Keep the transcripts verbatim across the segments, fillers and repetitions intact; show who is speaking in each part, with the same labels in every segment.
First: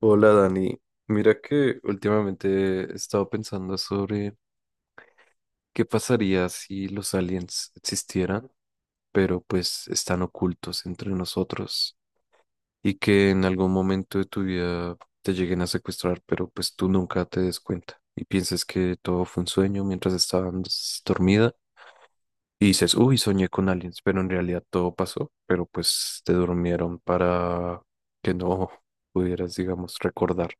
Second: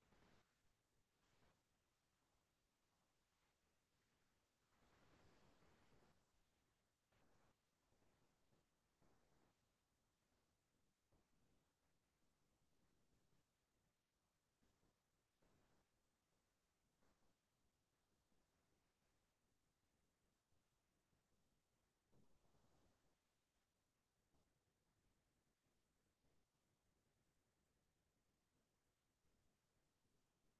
Speaker 1: Hola Dani, mira que últimamente he estado pensando sobre qué pasaría si los aliens existieran, pero pues están ocultos entre nosotros y que en algún momento de tu vida te lleguen a secuestrar, pero pues tú nunca te des cuenta y pienses que todo fue un sueño mientras estabas dormida y dices, uy, soñé con aliens, pero en realidad todo pasó, pero pues te durmieron para que no pudieras, digamos, recordar.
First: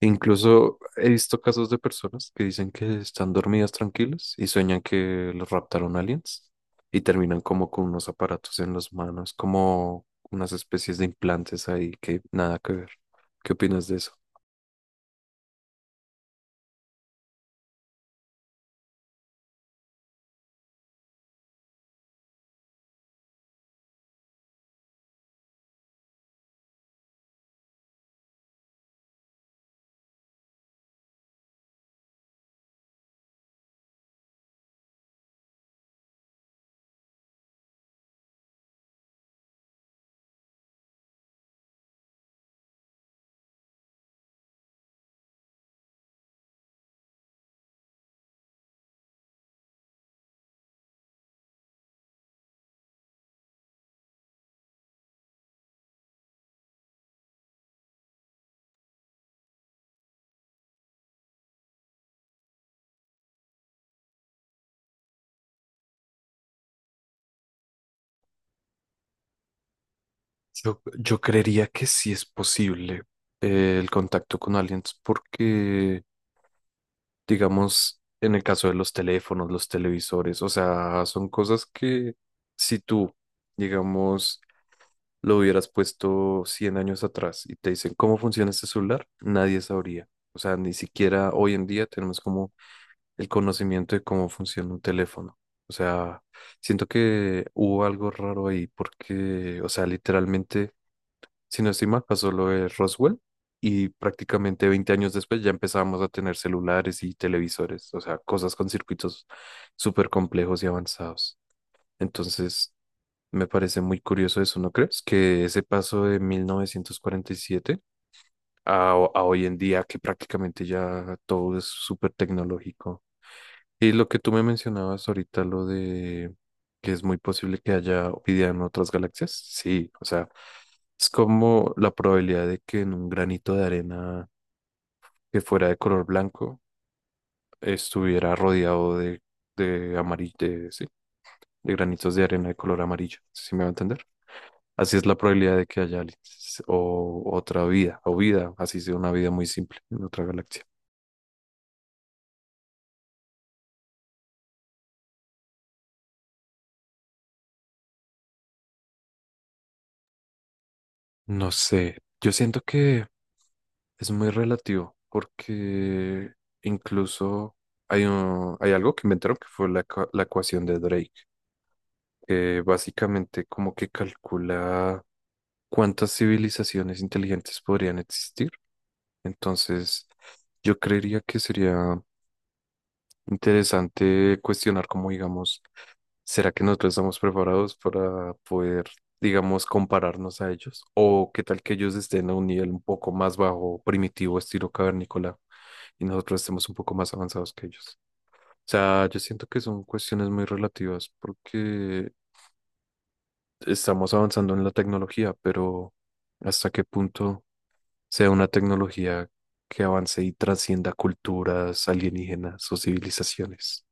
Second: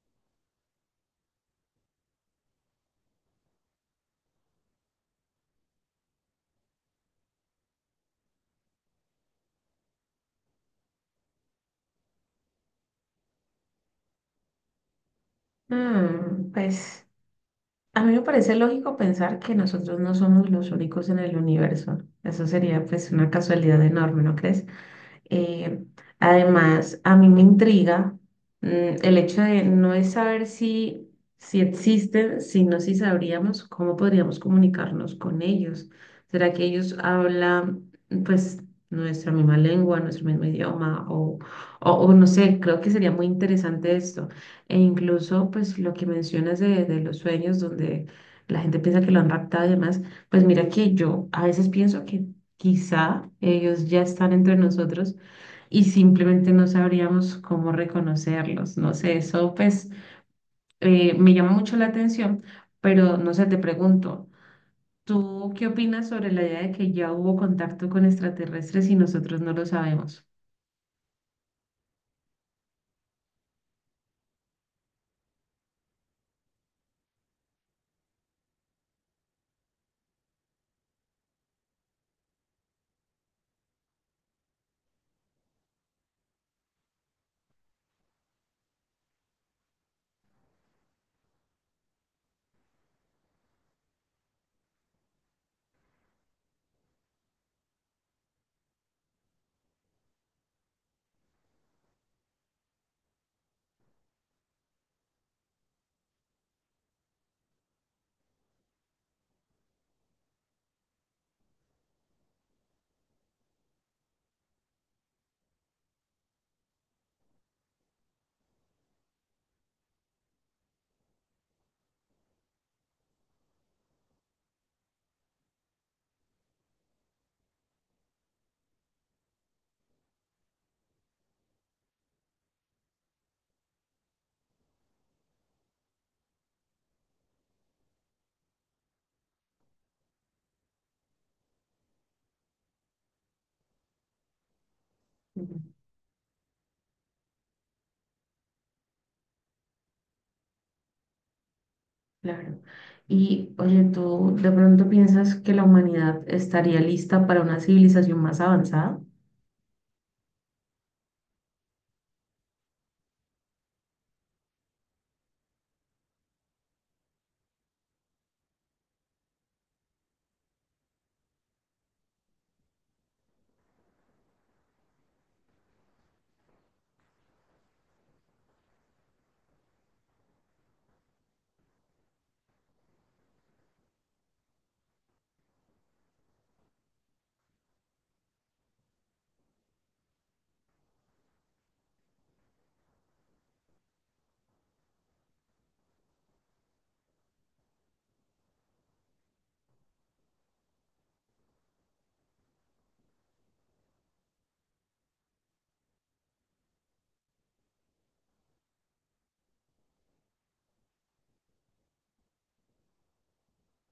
Speaker 1: Incluso he visto casos de personas que dicen que están dormidas tranquilas y sueñan que los raptaron aliens y terminan como con unos aparatos en las manos, como unas especies de implantes ahí que nada que ver. ¿Qué opinas de eso?
Speaker 2: Mm, pues a mí me parece lógico pensar que nosotros no somos los únicos en el universo. Eso sería pues una casualidad enorme, ¿no crees? Eh, Además, a mí me intriga mm, el hecho de no es saber si, si existen, sino si sabríamos cómo podríamos comunicarnos con ellos. ¿Será que ellos hablan, pues, nuestra misma lengua, nuestro mismo idioma? O, o, o no sé, creo que sería muy interesante esto. E incluso, pues, lo que mencionas de, de los sueños, donde la gente piensa que lo han raptado y demás, pues mira que yo a veces pienso que quizá ellos ya están entre nosotros y simplemente no sabríamos cómo reconocerlos. No sé, eso pues eh, me llama mucho la atención, pero no sé, te pregunto, ¿tú qué opinas sobre la idea de que ya hubo contacto con extraterrestres y nosotros no lo sabemos?
Speaker 1: Yo, yo creería que sí es posible eh, el contacto con aliens porque, digamos, en el caso de los teléfonos, los televisores, o sea, son cosas que si tú, digamos, lo hubieras puesto cien años atrás y te dicen cómo funciona este celular, nadie sabría. O sea, ni siquiera hoy en día tenemos como el conocimiento de cómo funciona un teléfono. O sea, siento que hubo algo raro ahí porque, o sea, literalmente, si no estoy mal, pasó lo de Roswell y prácticamente veinte años después ya empezábamos a tener celulares y televisores, o sea, cosas con circuitos súper complejos y avanzados. Entonces, me parece muy curioso eso, ¿no crees? Que ese paso de mil novecientos cuarenta y siete a, ho- a hoy en día, que prácticamente ya todo es súper tecnológico. Y lo que tú me mencionabas ahorita, lo de que es muy posible que haya vida en otras galaxias, sí, o sea, es como la probabilidad de que en un granito de arena que fuera de color blanco estuviera rodeado de, de amarillo, de, sí, de granitos de arena de color amarillo, ¿sí me va a entender? Así es la probabilidad
Speaker 2: Ujú.
Speaker 1: de que haya aliens o otra vida, o vida, así sea una vida muy simple en otra galaxia.
Speaker 2: Claro. Y oye, ¿tú de pronto piensas que la humanidad estaría lista para una civilización más avanzada?
Speaker 1: No sé, yo siento que es muy relativo porque incluso hay, un- hay algo que inventaron que fue la, ecua- la ecuación de Drake, que básicamente como que calcula cuántas civilizaciones inteligentes podrían existir. Entonces, yo creería que sería interesante cuestionar cómo, digamos, ¿será que nosotros estamos preparados para poder, digamos, compararnos a ellos? ¿O qué tal que ellos estén a un nivel un poco más bajo, primitivo, estilo cavernícola, y nosotros estemos un poco más avanzados que ellos? O sea, yo siento que son cuestiones muy relativas porque estamos avanzando en la tecnología, pero ¿hasta qué punto sea una tecnología que avance y trascienda culturas alienígenas o civilizaciones?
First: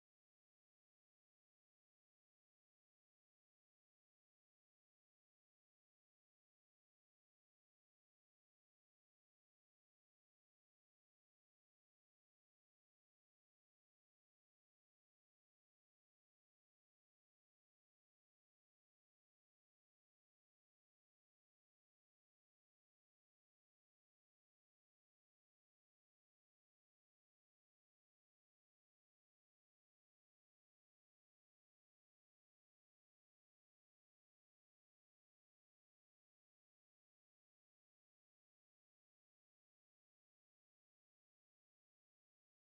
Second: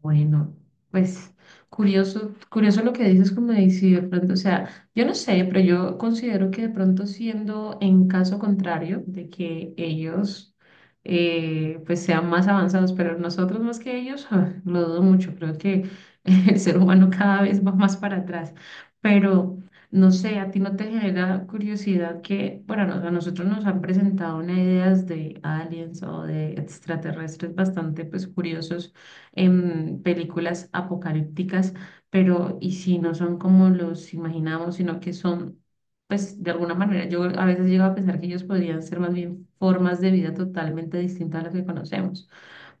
Speaker 2: Bueno, pues curioso, curioso lo que dices, como de si de pronto, o sea, yo no sé, pero yo considero que de pronto siendo en caso contrario de que ellos eh, pues sean más avanzados, pero nosotros más que ellos, ah, lo dudo mucho, creo que el ser humano cada vez va más para atrás, pero no sé, a ti no te genera curiosidad que, bueno, nos- a nosotros nos han presentado unas ideas de aliens o de extraterrestres bastante pues curiosos en películas apocalípticas, pero y si no son como los imaginamos, sino que son, pues de alguna manera, yo a veces llego a pensar que ellos podrían ser más bien formas de vida totalmente distintas a las que conocemos.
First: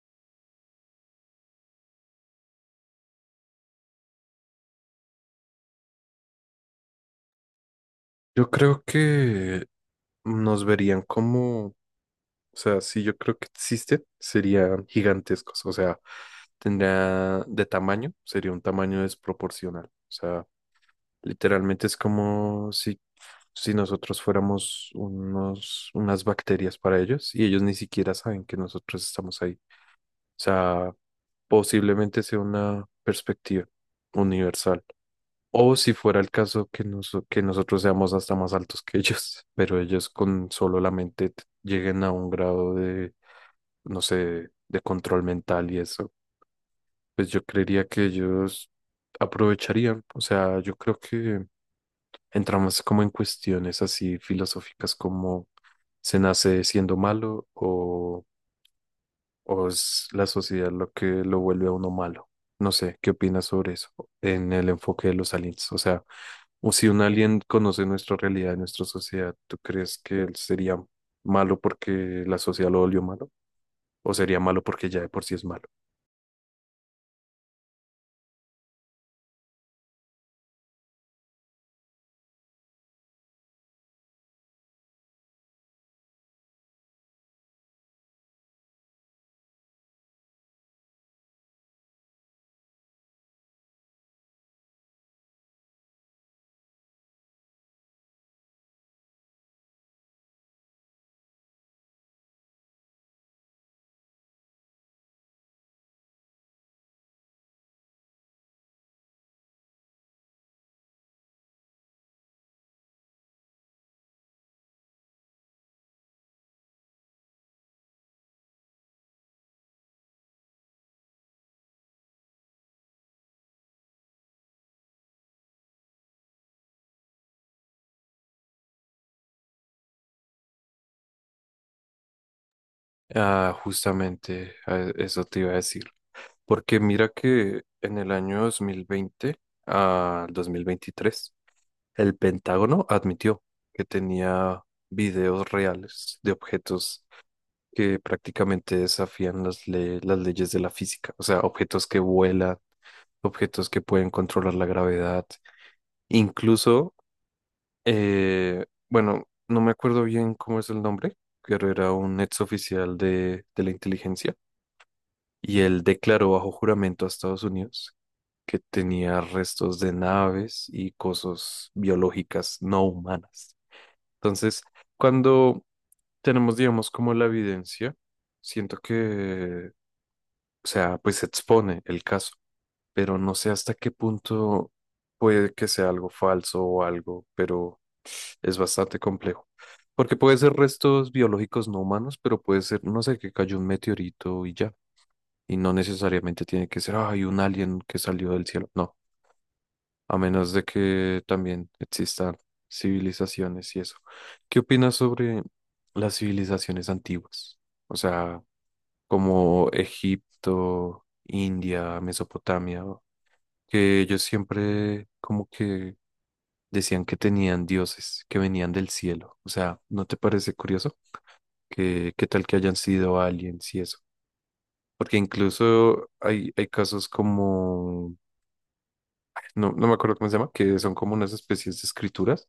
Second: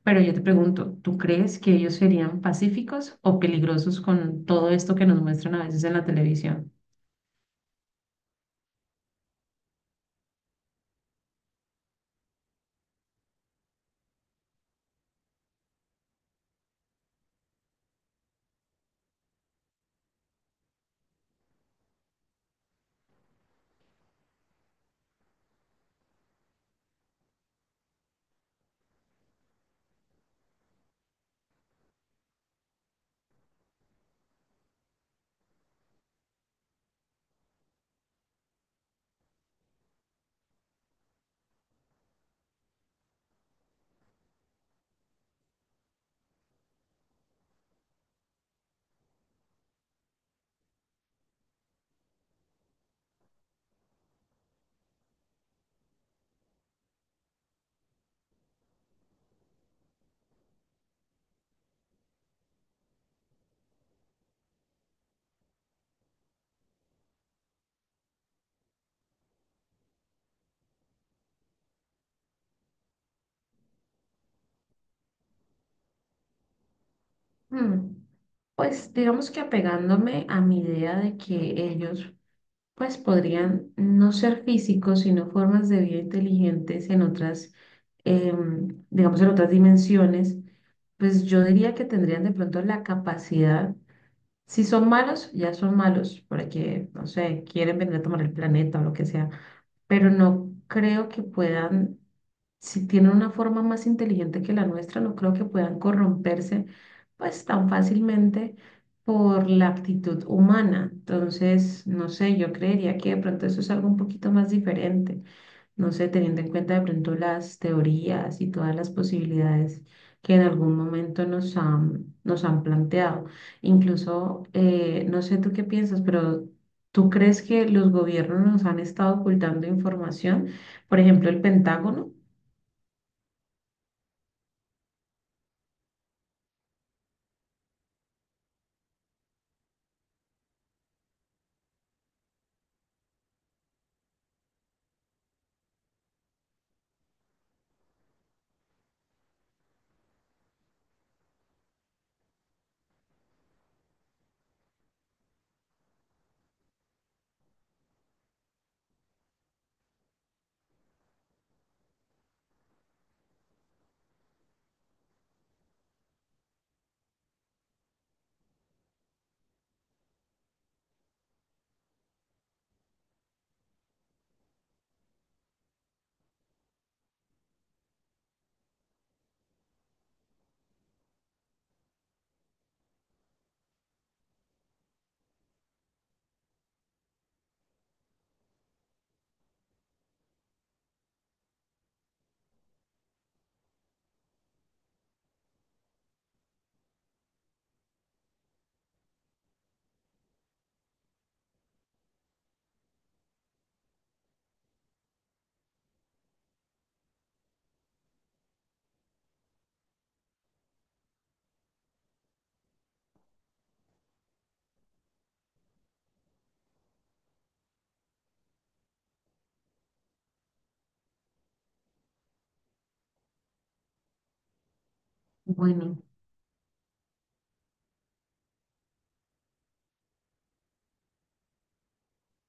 Speaker 2: Pero yo te pregunto, ¿tú crees que ellos serían pacíficos o peligrosos con todo esto que nos muestran a veces en la televisión?
Speaker 1: Yo creo que nos verían como, o sea, si yo creo que existe, serían gigantescos, o sea, tendría de tamaño, sería un tamaño desproporcional, o sea, literalmente es como si, si nosotros fuéramos unos, unas bacterias para ellos y ellos ni siquiera saben que nosotros estamos ahí, o sea, posiblemente sea una perspectiva universal. O si fuera el caso que, noso- que nosotros seamos hasta más altos que ellos, pero ellos con solo la mente t- lleguen a un grado de, no sé, de control mental y eso, pues yo creería que ellos aprovecharían. O sea, yo creo que entramos como en cuestiones así filosóficas como ¿se nace siendo malo o o es la sociedad lo que lo vuelve a uno malo? No sé, ¿qué opinas sobre eso en el enfoque de los aliens? O sea, o si un alien conoce nuestra realidad, nuestra sociedad, ¿tú crees que él sería malo porque la sociedad lo volvió malo? ¿O sería malo porque ya de por sí es malo?
Speaker 2: Hmm. Pues digamos que apegándome a mi idea de que ellos pues podrían no ser físicos, sino formas de vida inteligentes en otras, em, digamos, en otras dimensiones, pues yo diría que tendrían de pronto la capacidad, si son malos, ya son malos, porque, no sé, quieren venir a tomar el planeta o lo que sea, pero no creo que puedan si tienen una forma más inteligente que la nuestra, no creo que puedan corromperse pues tan fácilmente por la actitud humana. Entonces, no sé, yo creería que de pronto eso es algo un poquito más diferente. No sé, teniendo en cuenta de pronto las teorías y todas las posibilidades que en algún momento nos han, nos han planteado. Incluso, eh, no sé tú qué piensas, pero... ¿Tú crees que los gobiernos nos han estado ocultando información? Por ejemplo, el Pentágono.
Speaker 1: Ah, justamente a- eso te iba a decir. Porque mira que en el año dos mil veinte al dos mil veintitrés el Pentágono admitió que tenía videos reales de objetos que prácticamente desafían las, le- las leyes de la física, o sea, objetos que vuelan, objetos que pueden controlar la gravedad, incluso, eh, bueno, no me acuerdo bien cómo es el nombre, pero era un ex oficial de, de la inteligencia y él declaró bajo juramento a Estados Unidos que tenía restos de naves y cosas biológicas no humanas. Entonces, cuando tenemos, digamos, como la evidencia, siento que, o sea, pues se expone el caso, pero no sé hasta qué punto puede que sea algo falso o algo, pero es bastante complejo. Porque puede ser restos biológicos no humanos, pero puede ser, no sé, que cayó un meteorito y ya. Y no necesariamente tiene que ser, hay un alien que salió del cielo. No, a menos de que también existan civilizaciones y eso. ¿Qué opinas sobre las civilizaciones antiguas? O sea, como Egipto, India, Mesopotamia, que ellos siempre como que decían que tenían dioses que venían del cielo. O sea, ¿no te parece curioso que qué tal que hayan sido aliens y eso? Porque
Speaker 2: Bueno,
Speaker 1: incluso hay, hay casos como, no, no me acuerdo cómo se llama, que son como unas especies de escrituras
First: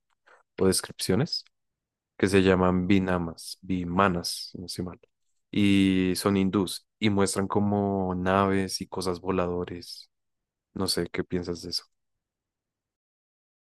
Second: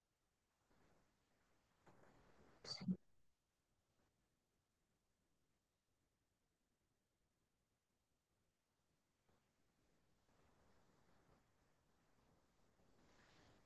Speaker 1: o descripciones que se llaman binamas, bimanas, si no estoy mal, y son hindús y muestran como naves y cosas voladores. No sé qué piensas de eso.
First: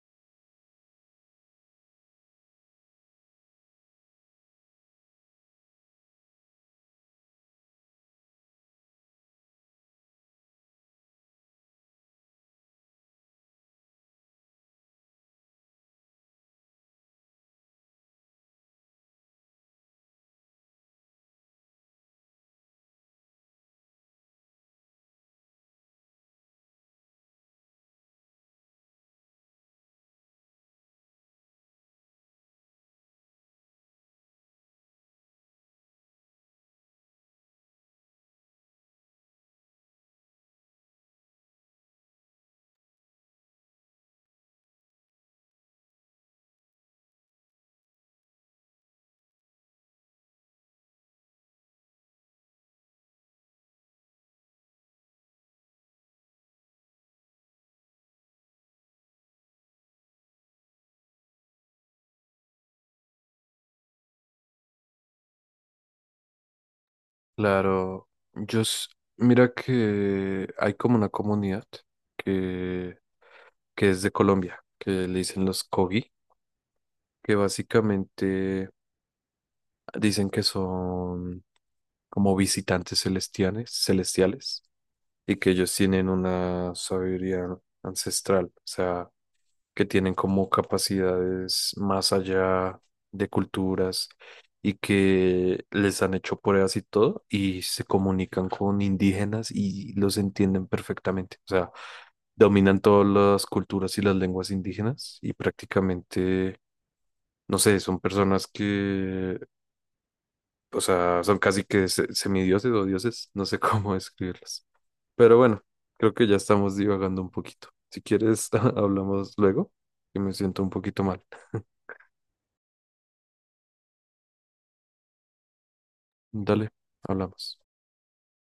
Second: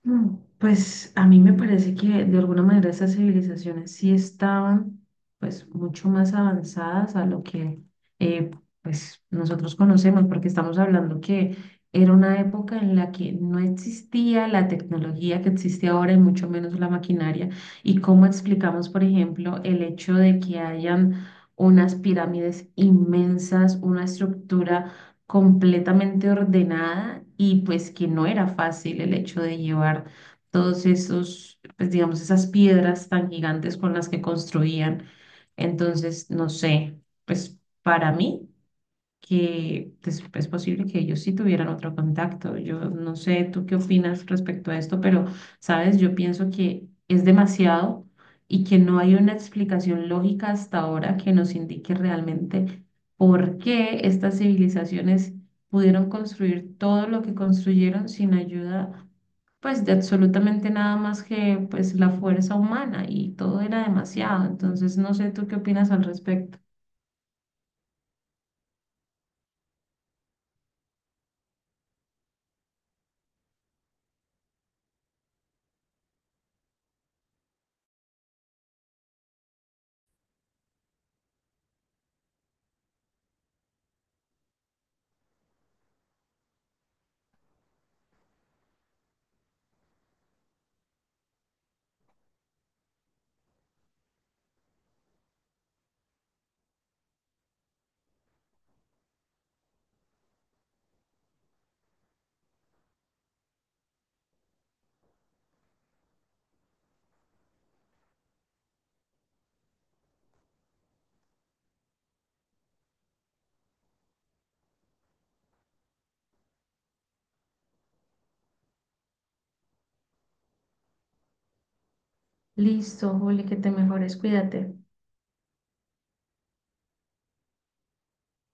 Speaker 2: mm, pues a mí me parece que de alguna manera esas civilizaciones sí estaban pues mucho más avanzadas a lo que eh, pues nosotros conocemos, porque estamos hablando que era una época en la que no existía la tecnología que existe ahora y mucho menos la maquinaria. Y cómo explicamos, por ejemplo, el hecho de que hayan unas pirámides inmensas, una estructura completamente ordenada y pues que no era fácil el hecho de llevar todos esos, pues digamos, esas piedras tan gigantes con las que construían. Entonces, no sé, pues para mí que pues, es posible que ellos sí tuvieran otro contacto. Yo no sé tú qué opinas respecto a esto, pero sabes, yo pienso que es demasiado y que no hay una explicación lógica hasta ahora que nos indique realmente por qué estas civilizaciones pudieron construir todo lo que construyeron sin ayuda, pues de absolutamente nada más que pues la fuerza humana y todo era demasiado. Entonces, no sé tú qué opinas al respecto.
Speaker 1: Claro, yo s- mira que hay como una comunidad que, que es de Colombia, que le dicen los Kogi, que básicamente dicen que son como visitantes celestiales, celestiales, y que ellos tienen una sabiduría ancestral. O sea, que tienen como capacidades más allá de culturas y que les han hecho pruebas y todo y se comunican con indígenas y los entienden perfectamente. O sea, dominan todas las culturas y las lenguas indígenas y prácticamente, no sé, son personas que, o sea, son casi que se- semidioses o dioses, no sé cómo describirlos. Pero bueno, creo que ya estamos divagando un poquito. Si quieres, hablamos luego, que me siento un poquito mal.
Speaker 2: Listo, Juli, que te mejores, cuídate.
Speaker 1: Dale, hablamos.